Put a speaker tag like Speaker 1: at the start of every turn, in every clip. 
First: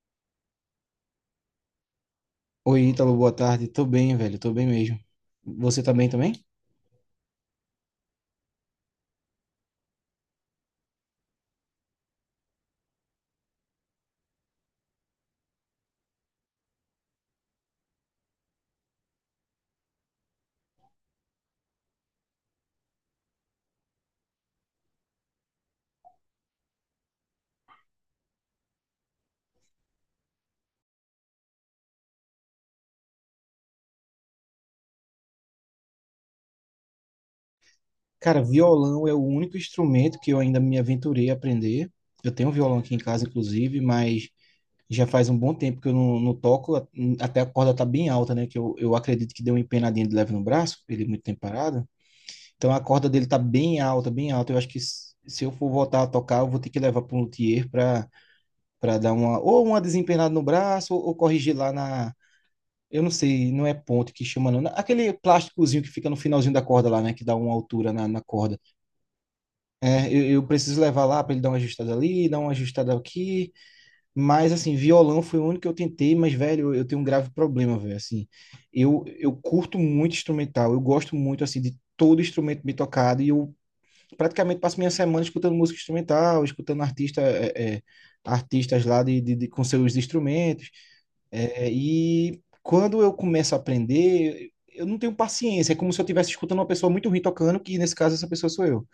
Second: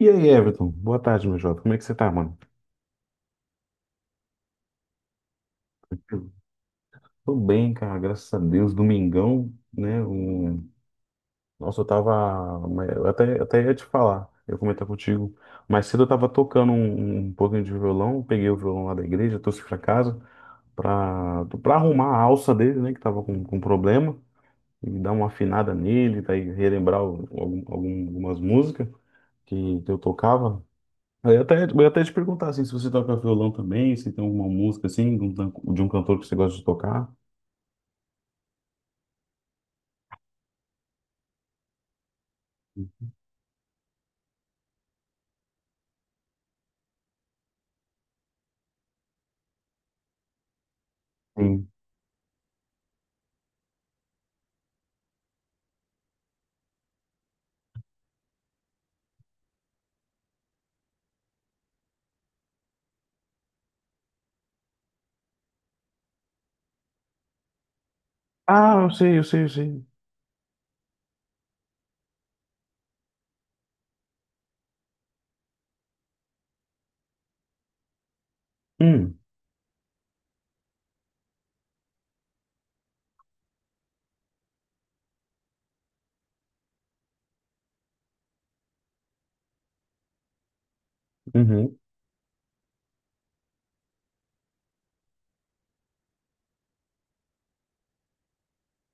Speaker 1: E aí, Everton? Boa tarde, meu jovem. Como é que você tá, mano?
Speaker 2: Oi, Ítalo, boa tarde. Tô bem, velho, tô bem mesmo. Você tá bem também?
Speaker 1: Tranquilo? Tô bem, cara, graças a Deus. Domingão, né? O... Nossa, eu tava. Mas Eu até, ia te falar, eu ia comentar contigo. Mais cedo eu tava tocando um pouquinho de violão, peguei o violão lá da igreja, trouxe pra casa pra arrumar a alça dele, né? Que tava com problema, e dar uma afinada nele, daí relembrar algumas músicas que eu tocava. Eu ia até, te perguntar assim, se você toca violão também, se tem alguma música assim, de um, de um cantor que você gosta de tocar.
Speaker 2: Cara, violão é o único instrumento que eu ainda me aventurei a aprender. Eu tenho um violão aqui em casa, inclusive, mas já faz um bom tempo que eu não toco, até a corda tá bem alta, né? Que eu acredito que deu uma empenadinha de leve no braço, ele é muito tempo
Speaker 1: Sim.
Speaker 2: parado. Então a corda dele tá bem alta, bem alta. Eu acho que se eu for voltar a tocar, eu vou ter que levar para um luthier para dar uma ou uma desempenada no braço ou corrigir lá na. Eu não sei, não é ponto que chama, não. Aquele plásticozinho que fica no finalzinho da corda lá, né? Que dá uma altura na corda.
Speaker 1: Ah, eu sei, eu sei, eu sei.
Speaker 2: É, eu preciso levar lá para ele dar uma ajustada ali, dar uma ajustada aqui. Mas, assim, violão foi o único que eu tentei, mas, velho, eu tenho um grave problema, velho. Assim, eu,
Speaker 1: Hum,
Speaker 2: eu curto muito instrumental, eu gosto muito, assim, de todo instrumento bem tocado, e eu praticamente passo minha semana escutando música instrumental, escutando artista, artistas lá com seus instrumentos. É,
Speaker 1: uhum.
Speaker 2: e quando eu começo a aprender, eu não tenho paciência, é como se eu estivesse escutando uma pessoa muito ruim tocando, que nesse caso essa pessoa sou eu.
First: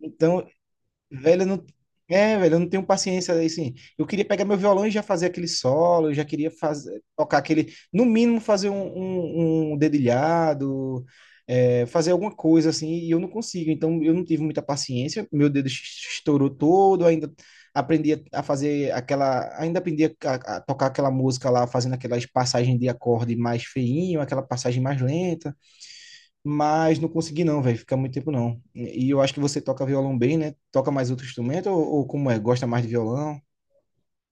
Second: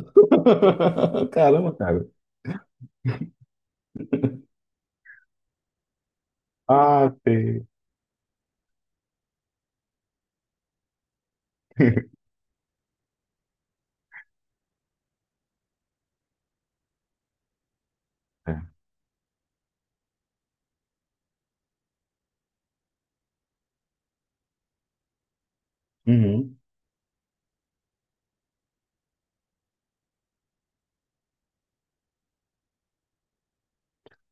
Speaker 2: Então, velho, eu não.
Speaker 1: Caramba, cara.
Speaker 2: É, velho, eu não tenho paciência assim. Eu queria pegar meu violão e já fazer aquele solo, eu já queria fazer,
Speaker 1: Ah,
Speaker 2: tocar
Speaker 1: sei.
Speaker 2: aquele, no mínimo fazer um dedilhado, fazer alguma coisa assim, e eu não consigo. Então eu não tive muita paciência, meu dedo estourou todo, ainda aprendi a
Speaker 1: É.
Speaker 2: fazer aquela, ainda aprendi a tocar aquela música lá, fazendo aquelas passagens de acorde mais feinho, aquela passagem mais lenta
Speaker 1: Uhum.
Speaker 2: mas não consegui não, velho, ficar muito tempo não. E eu acho que você toca violão bem, né? Toca mais outro instrumento ou como é? Gosta mais de violão?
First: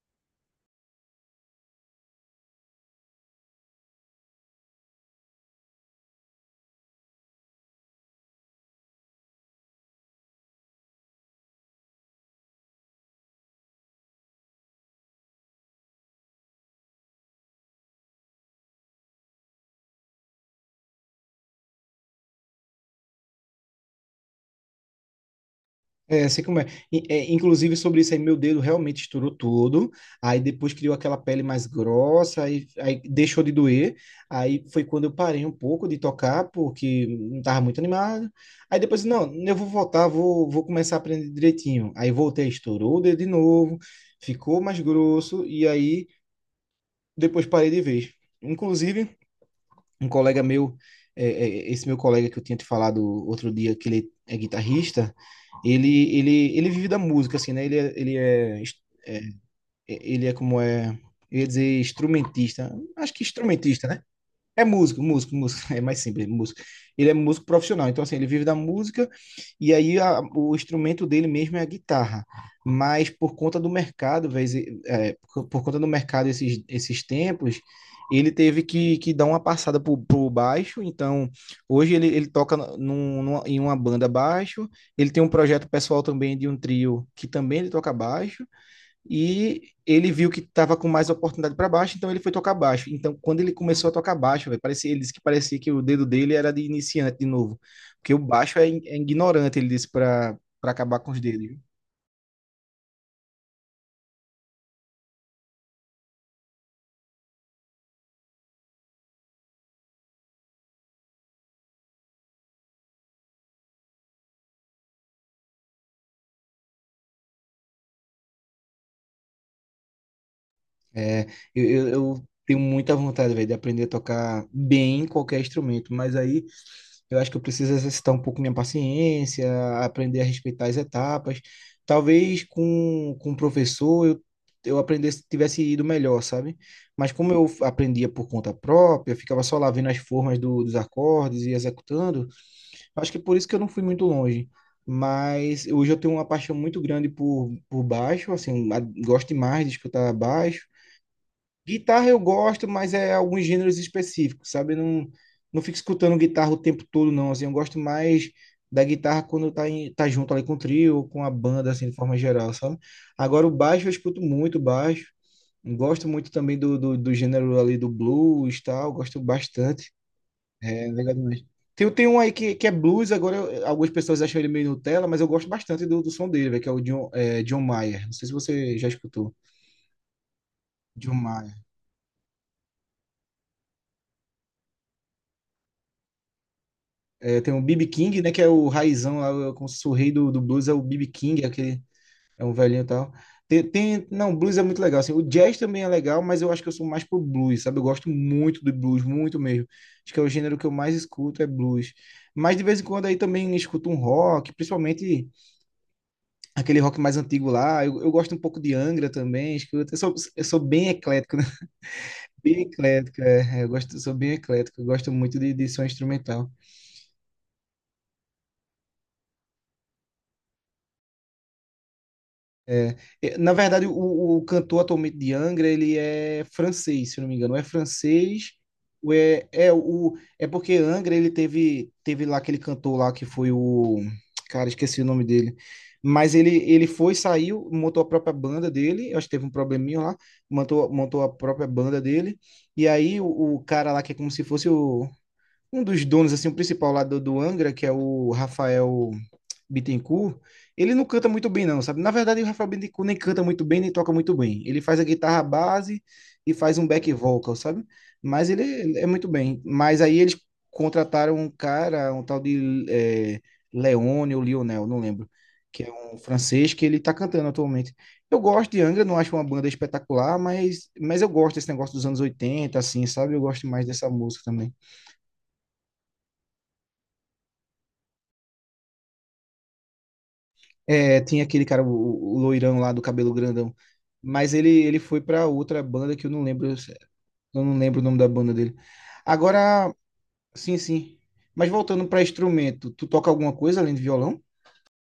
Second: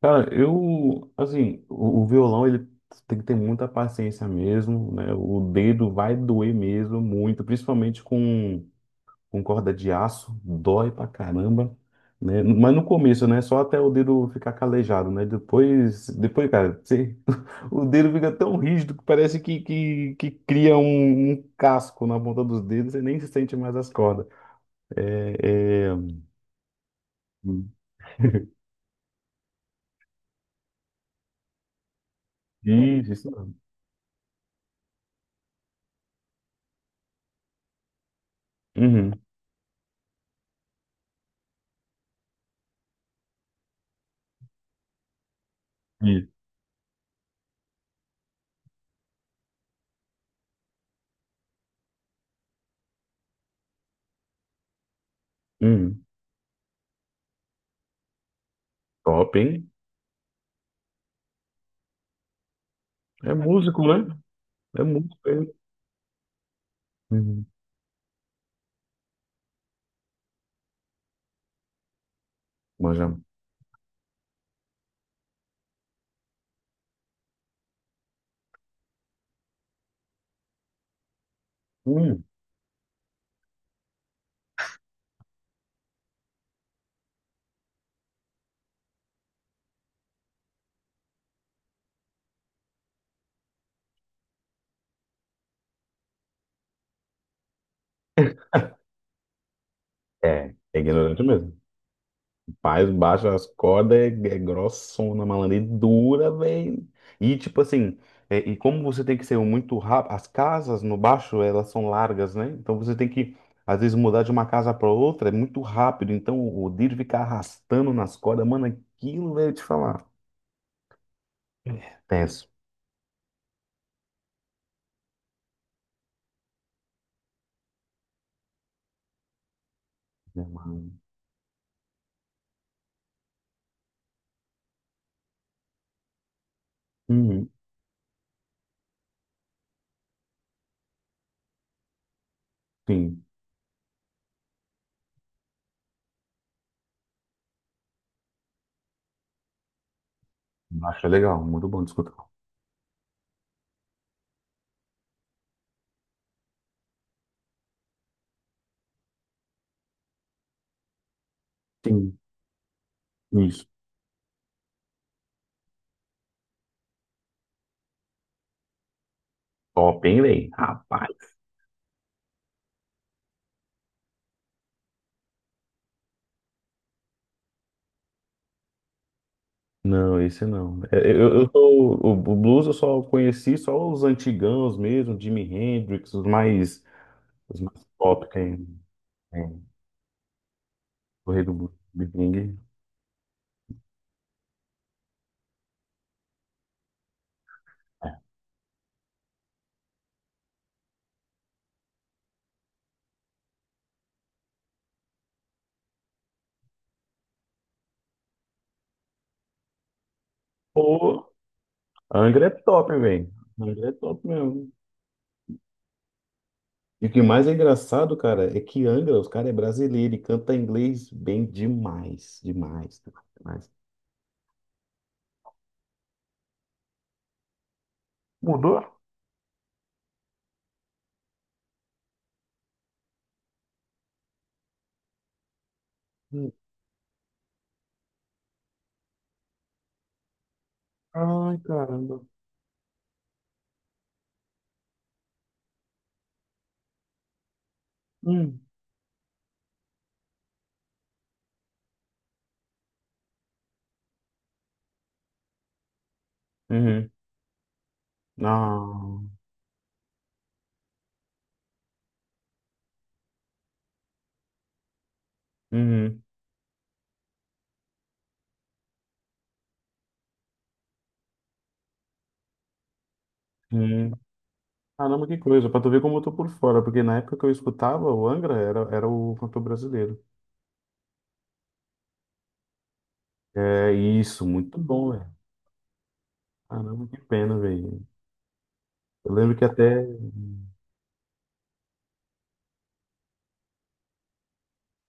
Speaker 1: Cara, eu, assim, o violão, ele tem que ter muita paciência mesmo, né? O dedo vai doer mesmo, muito, principalmente com corda de aço, dói pra caramba, né? Mas no começo, né? Só até o dedo ficar calejado, né? Depois, depois, cara, o dedo fica tão rígido que parece que cria um casco na ponta dos dedos, você nem se sente mais as cordas. É, é...
Speaker 2: É, sei como é. E, inclusive sobre isso aí, meu dedo realmente estourou todo, aí depois criou aquela pele mais grossa, aí
Speaker 1: Isso, isso.
Speaker 2: deixou de
Speaker 1: Mesmo.
Speaker 2: doer, aí foi quando eu parei um pouco de tocar, porque não estava muito animado, aí depois,
Speaker 1: Uhum.
Speaker 2: não, eu vou voltar, vou começar a aprender direitinho, aí voltei, estourou o dedo de novo, ficou mais grosso, e aí
Speaker 1: Isso.
Speaker 2: depois parei de vez. Inclusive, um colega meu, esse meu colega que eu tinha te falado outro dia, que ele é guitarrista,
Speaker 1: Uhum.
Speaker 2: ele vive da música, assim, né?
Speaker 1: Top, hein?
Speaker 2: Ele é como é, eu ia dizer instrumentista, acho que
Speaker 1: É músico,
Speaker 2: instrumentista, né?
Speaker 1: né?
Speaker 2: É
Speaker 1: É
Speaker 2: músico,
Speaker 1: músico,
Speaker 2: músico,
Speaker 1: é.
Speaker 2: músico. É mais simples, músico. Ele é músico
Speaker 1: Uhum.
Speaker 2: profissional, então assim, ele vive da música e aí o instrumento dele mesmo é a guitarra. Mas
Speaker 1: Manja.
Speaker 2: por conta do mercado, por conta do mercado esses tempos, ele teve que dar uma passada pro baixo. Então hoje ele,
Speaker 1: Hum.
Speaker 2: ele toca em uma banda baixo. Ele tem um projeto pessoal também de um trio que também ele toca baixo. E ele viu que estava com mais oportunidade para baixo, então ele foi tocar baixo. Então, quando ele começou a tocar baixo, velho, parecia, ele disse que parecia que o dedo dele era de iniciante de novo. Porque o baixo é, é ignorante, ele disse, para
Speaker 1: É,
Speaker 2: para
Speaker 1: é
Speaker 2: acabar com os
Speaker 1: ignorante
Speaker 2: dedos.
Speaker 1: mesmo.
Speaker 2: Viu?
Speaker 1: Faz baixa as cordas, é, é grossona, malandro, e dura, velho. E tipo assim, é, e como você tem que ser muito rápido, as casas no baixo, elas são largas, né? Então você tem que, às vezes, mudar de uma casa para outra, é muito rápido. Então o dedo fica arrastando nas cordas, mano, aquilo, velho, te falar.
Speaker 2: É, eu, eu,
Speaker 1: É
Speaker 2: eu
Speaker 1: tenso,
Speaker 2: tenho muita vontade, velho, de aprender a tocar bem qualquer instrumento, mas aí eu acho que eu preciso exercitar um pouco minha paciência, aprender a
Speaker 1: né,
Speaker 2: respeitar as
Speaker 1: mano?
Speaker 2: etapas. Talvez com o professor eu aprendesse, tivesse ido melhor, sabe? Mas como eu
Speaker 1: Uhum,
Speaker 2: aprendia por conta própria, eu ficava só lá vendo as formas dos acordes e executando, eu acho que é
Speaker 1: sim,
Speaker 2: por isso que eu não fui muito longe. Mas hoje eu tenho uma paixão muito grande por baixo, assim, gosto demais de escutar baixo.
Speaker 1: baixo é legal, muito bom de
Speaker 2: Guitarra
Speaker 1: escutar.
Speaker 2: eu gosto, mas é alguns gêneros específicos, sabe? Eu não fico escutando guitarra o tempo todo, não. Assim, eu gosto mais da guitarra quando tá, tá junto ali com o trio ou com a banda, assim, de forma
Speaker 1: Sim,
Speaker 2: geral, sabe? Agora o
Speaker 1: isso.
Speaker 2: baixo eu escuto muito baixo. Gosto muito também do gênero ali do blues e tal. Gosto bastante.
Speaker 1: Top, hein, velho?
Speaker 2: É, é
Speaker 1: Rapaz.
Speaker 2: legal demais. Tem um aí que é blues, agora algumas pessoas acham ele meio Nutella, mas eu gosto bastante do som dele, velho, que é o John, John Mayer. Não sei se você já escutou.
Speaker 1: Não, esse não. É, é,
Speaker 2: John
Speaker 1: eu
Speaker 2: Mayer.
Speaker 1: sou, o blues eu só conheci só os antigãos mesmo, Jimi Hendrix,
Speaker 2: É, tem
Speaker 1: os
Speaker 2: o
Speaker 1: mais
Speaker 2: B.B. King,
Speaker 1: top
Speaker 2: né?
Speaker 1: que
Speaker 2: Que
Speaker 1: é,
Speaker 2: é o raizão,
Speaker 1: é,
Speaker 2: lá, como se fosse o rei do blues, é o B.B.
Speaker 1: o
Speaker 2: King,
Speaker 1: rei
Speaker 2: é
Speaker 1: do blues,
Speaker 2: aquele,
Speaker 1: Big
Speaker 2: é um
Speaker 1: Bang.
Speaker 2: velhinho e tal. Não, blues é muito legal, assim. O jazz também é legal, mas eu acho que eu sou mais pro blues, sabe? Eu gosto muito do blues, muito mesmo. Acho que é o gênero que eu mais escuto, é blues. Mas de vez em quando aí também escuto um rock, principalmente aquele rock mais antigo lá. Eu gosto um pouco de Angra também, escuto. Eu sou bem
Speaker 1: Pô,
Speaker 2: eclético, né?
Speaker 1: Angra é
Speaker 2: Bem
Speaker 1: top,
Speaker 2: eclético,
Speaker 1: velho.
Speaker 2: é. Eu
Speaker 1: Angra é
Speaker 2: gosto, sou
Speaker 1: top
Speaker 2: bem
Speaker 1: mesmo.
Speaker 2: eclético, eu gosto muito de som instrumental.
Speaker 1: E o que mais é engraçado, cara, é que Angra, os caras é brasileiro e canta inglês bem demais,
Speaker 2: É,
Speaker 1: demais, cara,
Speaker 2: na
Speaker 1: demais.
Speaker 2: verdade, o cantor atualmente de Angra, ele é francês, se eu não me engano. Ou é francês,
Speaker 1: Mudou?
Speaker 2: ou é porque Angra, ele teve lá aquele cantor lá que foi o... Cara, esqueci o nome dele. Mas
Speaker 1: Hum.
Speaker 2: ele foi, saiu, montou a própria banda dele. Eu acho que teve um probleminha lá. Montou, montou a
Speaker 1: Ai,
Speaker 2: própria banda
Speaker 1: caramba.
Speaker 2: dele. E aí o cara lá, que é como se fosse um dos donos, assim, o principal lá do Angra, que é o
Speaker 1: Hum.
Speaker 2: Rafael... Bittencourt, ele não canta muito bem, não, sabe? Na verdade, o Rafael Bittencourt nem canta muito bem, nem toca muito bem. Ele faz a guitarra base e faz um back
Speaker 1: Uhum.
Speaker 2: vocal, sabe? Mas ele é
Speaker 1: Ah.
Speaker 2: muito bem. Mas aí eles contrataram um cara, um tal de Leone ou Lionel, não lembro, que é um
Speaker 1: Uhum.
Speaker 2: francês que ele tá cantando atualmente. Eu gosto de Angra, não acho uma banda espetacular, mas eu gosto desse negócio dos anos 80, assim, sabe? Eu gosto mais dessa
Speaker 1: Uhum.
Speaker 2: música também.
Speaker 1: Caramba, que coisa, pra tu ver como eu tô por fora, porque na época que eu escutava o Angra era, era o cantor brasileiro.
Speaker 2: É, tinha aquele cara, o loirão lá do cabelo grandão.
Speaker 1: É isso,
Speaker 2: Mas ele,
Speaker 1: muito
Speaker 2: ele
Speaker 1: bom,
Speaker 2: foi
Speaker 1: velho.
Speaker 2: pra outra banda que
Speaker 1: Caramba, que pena,
Speaker 2: eu não lembro o
Speaker 1: velho.
Speaker 2: nome da banda dele.
Speaker 1: Eu lembro que
Speaker 2: Agora,
Speaker 1: até.
Speaker 2: sim, sim. Mas voltando pra instrumento, tu toca alguma coisa além de violão?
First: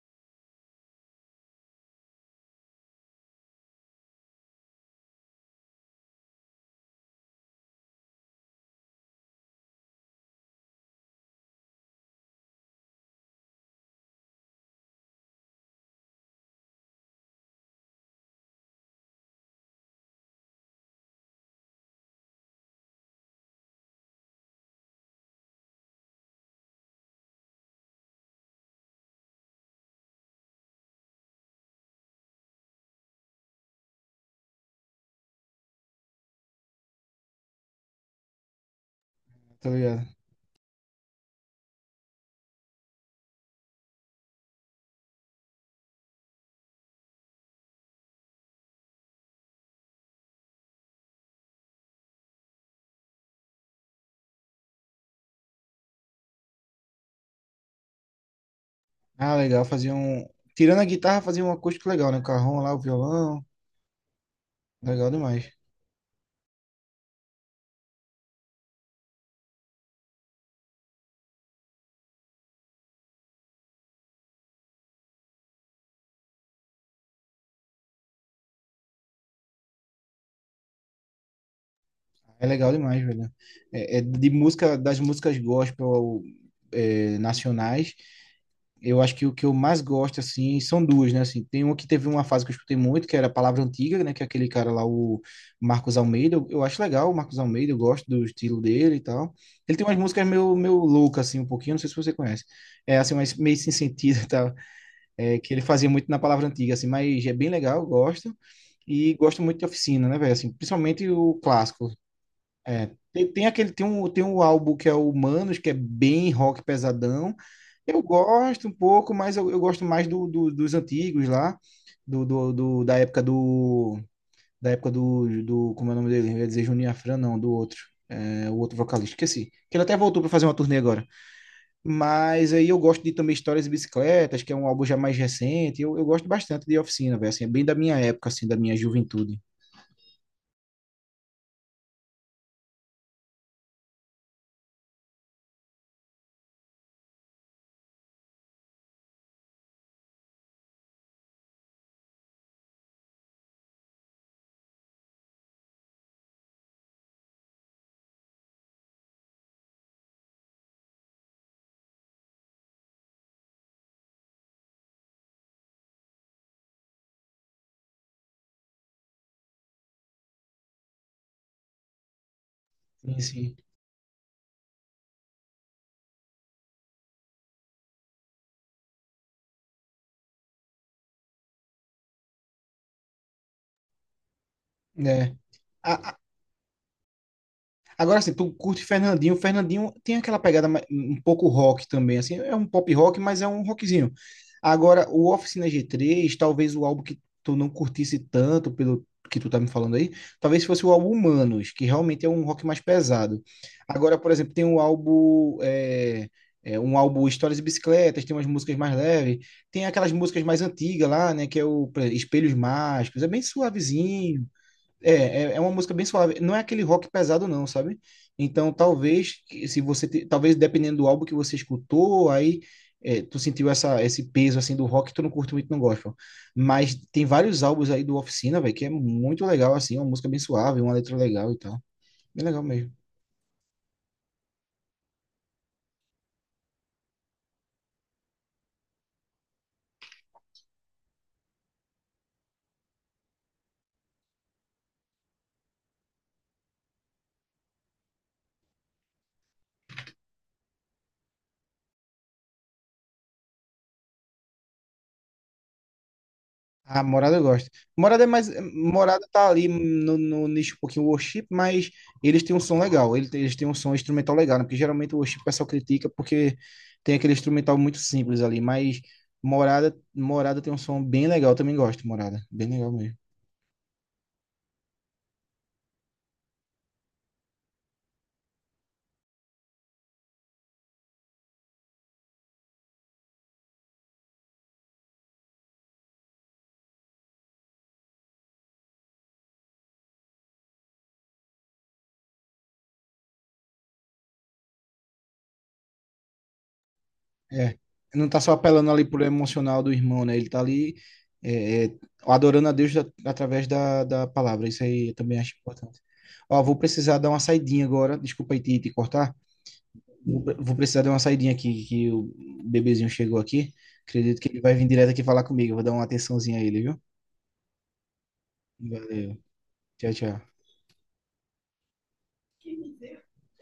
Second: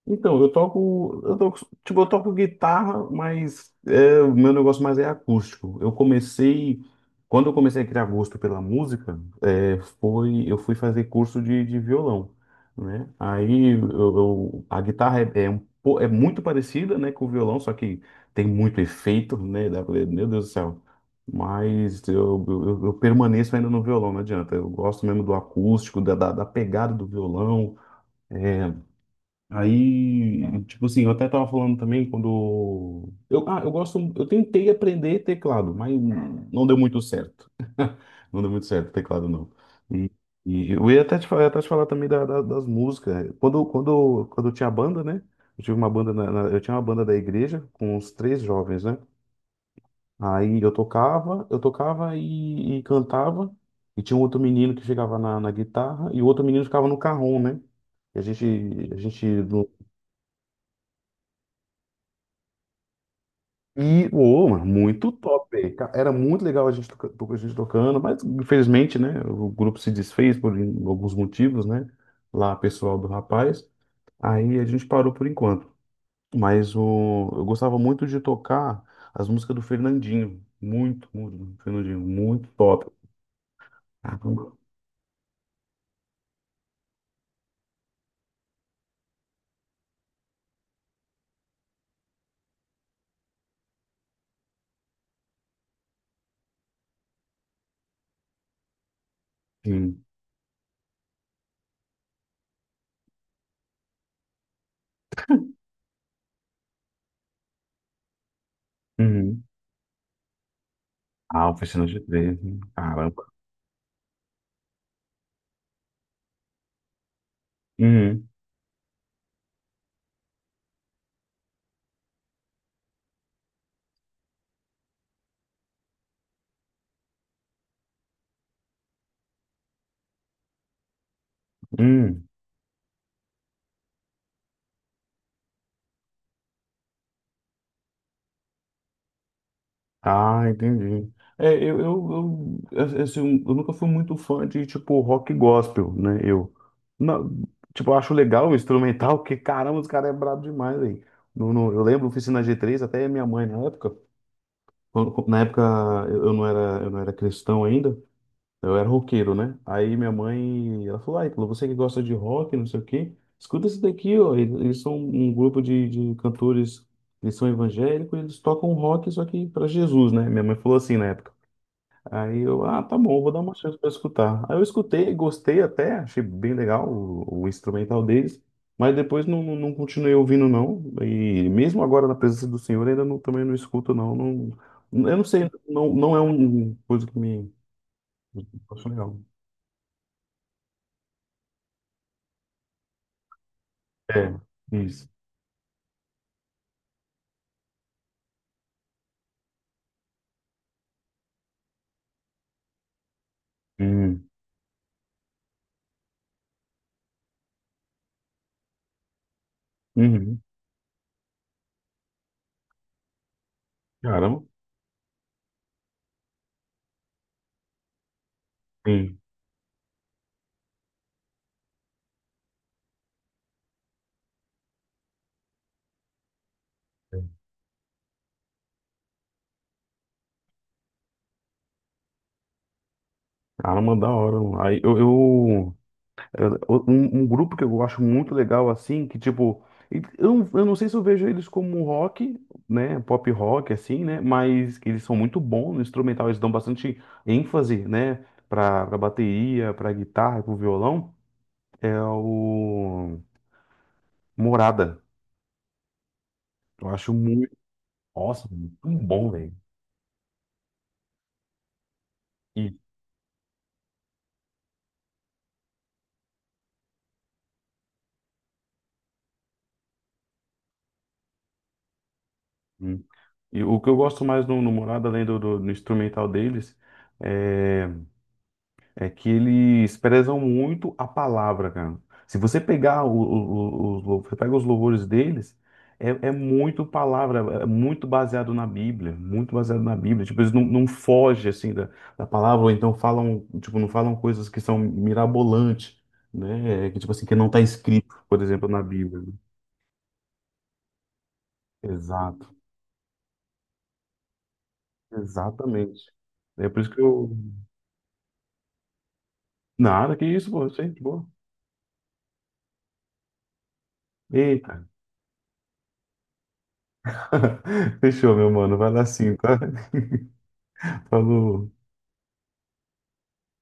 Speaker 1: Então, eu toco, tipo, eu toco guitarra, mas é, o meu negócio mais é acústico. Eu comecei, quando eu comecei a criar gosto pela música, é, foi, eu fui fazer curso de violão, né? Aí eu, a guitarra é, é, um é muito parecida, né, com o violão, só que tem muito efeito, né? Dá pra meu Deus do céu. Mas eu, eu permaneço ainda no violão, não adianta. Eu gosto mesmo do acústico, da pegada do violão. Aí, tipo assim, eu até tava falando também quando eu, ah, eu gosto, eu tentei aprender teclado, mas não deu muito certo. Não deu muito certo teclado não.
Speaker 2: Tá ligado?
Speaker 1: E, e eu ia até te falar, também das músicas. Quando eu tinha banda, né? Eu tive uma banda eu tinha uma banda da igreja com uns três jovens, né? Aí eu tocava, e cantava, e tinha um outro menino que chegava na guitarra e o outro menino ficava no carrom, né? E a gente, a gente
Speaker 2: Ah, legal, fazia um. Tirando a guitarra, fazia um acústico legal, né? O carrão lá, o violão.
Speaker 1: e, ô, mano,
Speaker 2: Legal
Speaker 1: muito top,
Speaker 2: demais.
Speaker 1: velho. Era muito legal a gente, a gente tocando, mas infelizmente, né, o grupo se desfez por alguns motivos, né, lá pessoal do rapaz, aí a gente parou por enquanto. Mas o, eu gostava muito de tocar as músicas do Fernandinho, muito, muito, Fernandinho,
Speaker 2: É
Speaker 1: muito
Speaker 2: legal
Speaker 1: top.
Speaker 2: demais, velho. É de
Speaker 1: Caramba.
Speaker 2: música, das músicas gospel, nacionais. Eu acho que o que eu mais gosto, assim, são duas, né? Assim, tem uma que teve uma fase que eu escutei muito, que era a Palavra Antiga, né? Que é aquele cara lá, o Marcos Almeida. Eu acho legal o Marcos Almeida, eu gosto do estilo dele e tal. Ele tem umas
Speaker 1: Sim.
Speaker 2: músicas meio, meio loucas, assim, um pouquinho, não sei se você conhece. É, assim, mas meio sem sentido e tal. É, que ele fazia muito na Palavra Antiga, assim, mas é bem legal, eu gosto. E gosto
Speaker 1: Uhum.
Speaker 2: muito de Oficina, né, velho? Assim, principalmente o
Speaker 1: Ah, oficina
Speaker 2: clássico,
Speaker 1: de três,
Speaker 2: é,
Speaker 1: caramba.
Speaker 2: tem, tem aquele, tem um, tem um álbum que é o Manos, que é bem rock pesadão. Eu
Speaker 1: Uhum.
Speaker 2: gosto um pouco, mas eu gosto mais dos antigos lá, do, do, do- da época do, da época do, do, como é o nome dele? Eu ia dizer Juninho Afran, não, do outro, o outro vocalista, esqueci. Que ele até voltou para fazer uma turnê agora.
Speaker 1: Uhum.
Speaker 2: Mas aí eu gosto de também Histórias e Bicicletas, que é um álbum já mais recente. Eu gosto bastante de Oficina, velho. Assim, é bem da minha época, assim, da minha juventude.
Speaker 1: Ah, entendi. É, eu, assim, um, eu nunca fui muito fã de, tipo, rock gospel, né? Eu, não, tipo, eu acho legal o instrumental, porque, caramba, os caras é brabo demais, aí. No, eu lembro, oficina G3, até minha mãe, na época, na época eu não era cristão ainda, eu era roqueiro, né? Aí minha mãe, ela falou, ai, Clô, você que gosta de rock, não sei o quê, escuta esse daqui, ó. Eles são um grupo de cantores, eles são evangélicos, eles tocam rock, só que para Jesus, né? Minha mãe falou assim na época. Aí eu, ah, tá
Speaker 2: Sim,
Speaker 1: bom, vou dar
Speaker 2: sim.
Speaker 1: uma chance para escutar. Aí eu escutei, gostei até, achei bem legal o instrumental deles, mas depois não, não continuei ouvindo, não. E mesmo agora na presença do Senhor, ainda não, também não escuto, não. Não, eu não
Speaker 2: É.
Speaker 1: sei, não, não
Speaker 2: A,
Speaker 1: é uma coisa que me.
Speaker 2: Agora, assim, tu curte
Speaker 1: Acho legal.
Speaker 2: Fernandinho. Fernandinho tem aquela pegada um pouco rock também, assim, é um pop rock, mas é um rockzinho.
Speaker 1: É,
Speaker 2: Agora,
Speaker 1: isso.
Speaker 2: o Oficina G3, talvez o álbum que tu não curtisse tanto, pelo que tu tá me falando aí, talvez fosse o álbum Humanos, que realmente é um rock mais pesado. Agora,
Speaker 1: Hum,
Speaker 2: por exemplo, tem um álbum, um álbum Histórias e Bicicletas, tem umas músicas mais leves, tem aquelas
Speaker 1: uhum.
Speaker 2: músicas mais antigas lá, né, que é o por exemplo, Espelhos Mágicos, é bem
Speaker 1: Caramba,
Speaker 2: suavezinho. É uma música bem suave. Não é aquele rock pesado, não, sabe? Então,
Speaker 1: sim.
Speaker 2: talvez, se você, talvez dependendo do álbum que você escutou, aí tu sentiu essa, esse peso assim do rock, tu não curte muito, não gosta. Mas tem vários álbuns aí do Oficina, velho, que é muito legal, assim, uma música bem suave, uma letra legal e tal. Bem legal mesmo.
Speaker 1: Caramba, da hora, mano. Aí eu, um, um grupo que eu acho muito legal, assim, que tipo, eu, eu não sei se eu vejo eles como um rock, né? Pop rock, assim, né? Mas que eles são muito bons no instrumental, eles dão bastante ênfase, né? Pra, pra bateria, pra guitarra, pro violão. É o Morada. Eu
Speaker 2: Ah,
Speaker 1: acho
Speaker 2: Morada eu
Speaker 1: muito.
Speaker 2: gosto. Morada é mais.
Speaker 1: Nossa, muito
Speaker 2: Morada
Speaker 1: bom,
Speaker 2: tá
Speaker 1: velho.
Speaker 2: ali no nicho um pouquinho worship, mas eles têm um som legal. Eles têm um som instrumental legal, né? Porque geralmente o worship o pessoal critica porque tem aquele instrumental muito simples ali. Mas Morada, Morada tem um som bem legal. Eu também gosto, de Morada. Bem legal mesmo.
Speaker 1: E o que eu gosto mais no, no Morada, além do, do instrumental deles, é, é que eles prezam muito a palavra, cara. Se você pegar o, os, você pega os louvores deles, é, é muito palavra, é muito baseado na Bíblia, muito baseado na Bíblia. Tipo, eles não, não fogem, assim, da, da palavra, ou então falam, tipo, não falam coisas que são mirabolantes, né? É que, tipo assim, que não está
Speaker 2: É.
Speaker 1: escrito,
Speaker 2: Não tá
Speaker 1: por
Speaker 2: só
Speaker 1: exemplo, na
Speaker 2: apelando ali
Speaker 1: Bíblia,
Speaker 2: pro
Speaker 1: né?
Speaker 2: emocional do irmão, né? Ele tá ali é, é,
Speaker 1: Exato,
Speaker 2: adorando a Deus através da palavra. Isso aí eu também acho importante.
Speaker 1: exatamente.
Speaker 2: Ó,
Speaker 1: É
Speaker 2: vou
Speaker 1: por isso que
Speaker 2: precisar dar
Speaker 1: eu
Speaker 2: uma saidinha agora. Desculpa aí te cortar.
Speaker 1: nada, que
Speaker 2: Vou
Speaker 1: isso, pô,
Speaker 2: vou precisar
Speaker 1: gente,
Speaker 2: dar uma
Speaker 1: boa.
Speaker 2: saidinha aqui, que o bebezinho chegou aqui. Acredito que ele vai
Speaker 1: Eita.
Speaker 2: vir direto aqui falar comigo. Eu vou dar uma atençãozinha a ele, viu?
Speaker 1: Fechou, meu mano. Vai lá
Speaker 2: Valeu,
Speaker 1: sim, tá?
Speaker 2: tchau, tchau.
Speaker 1: Falou.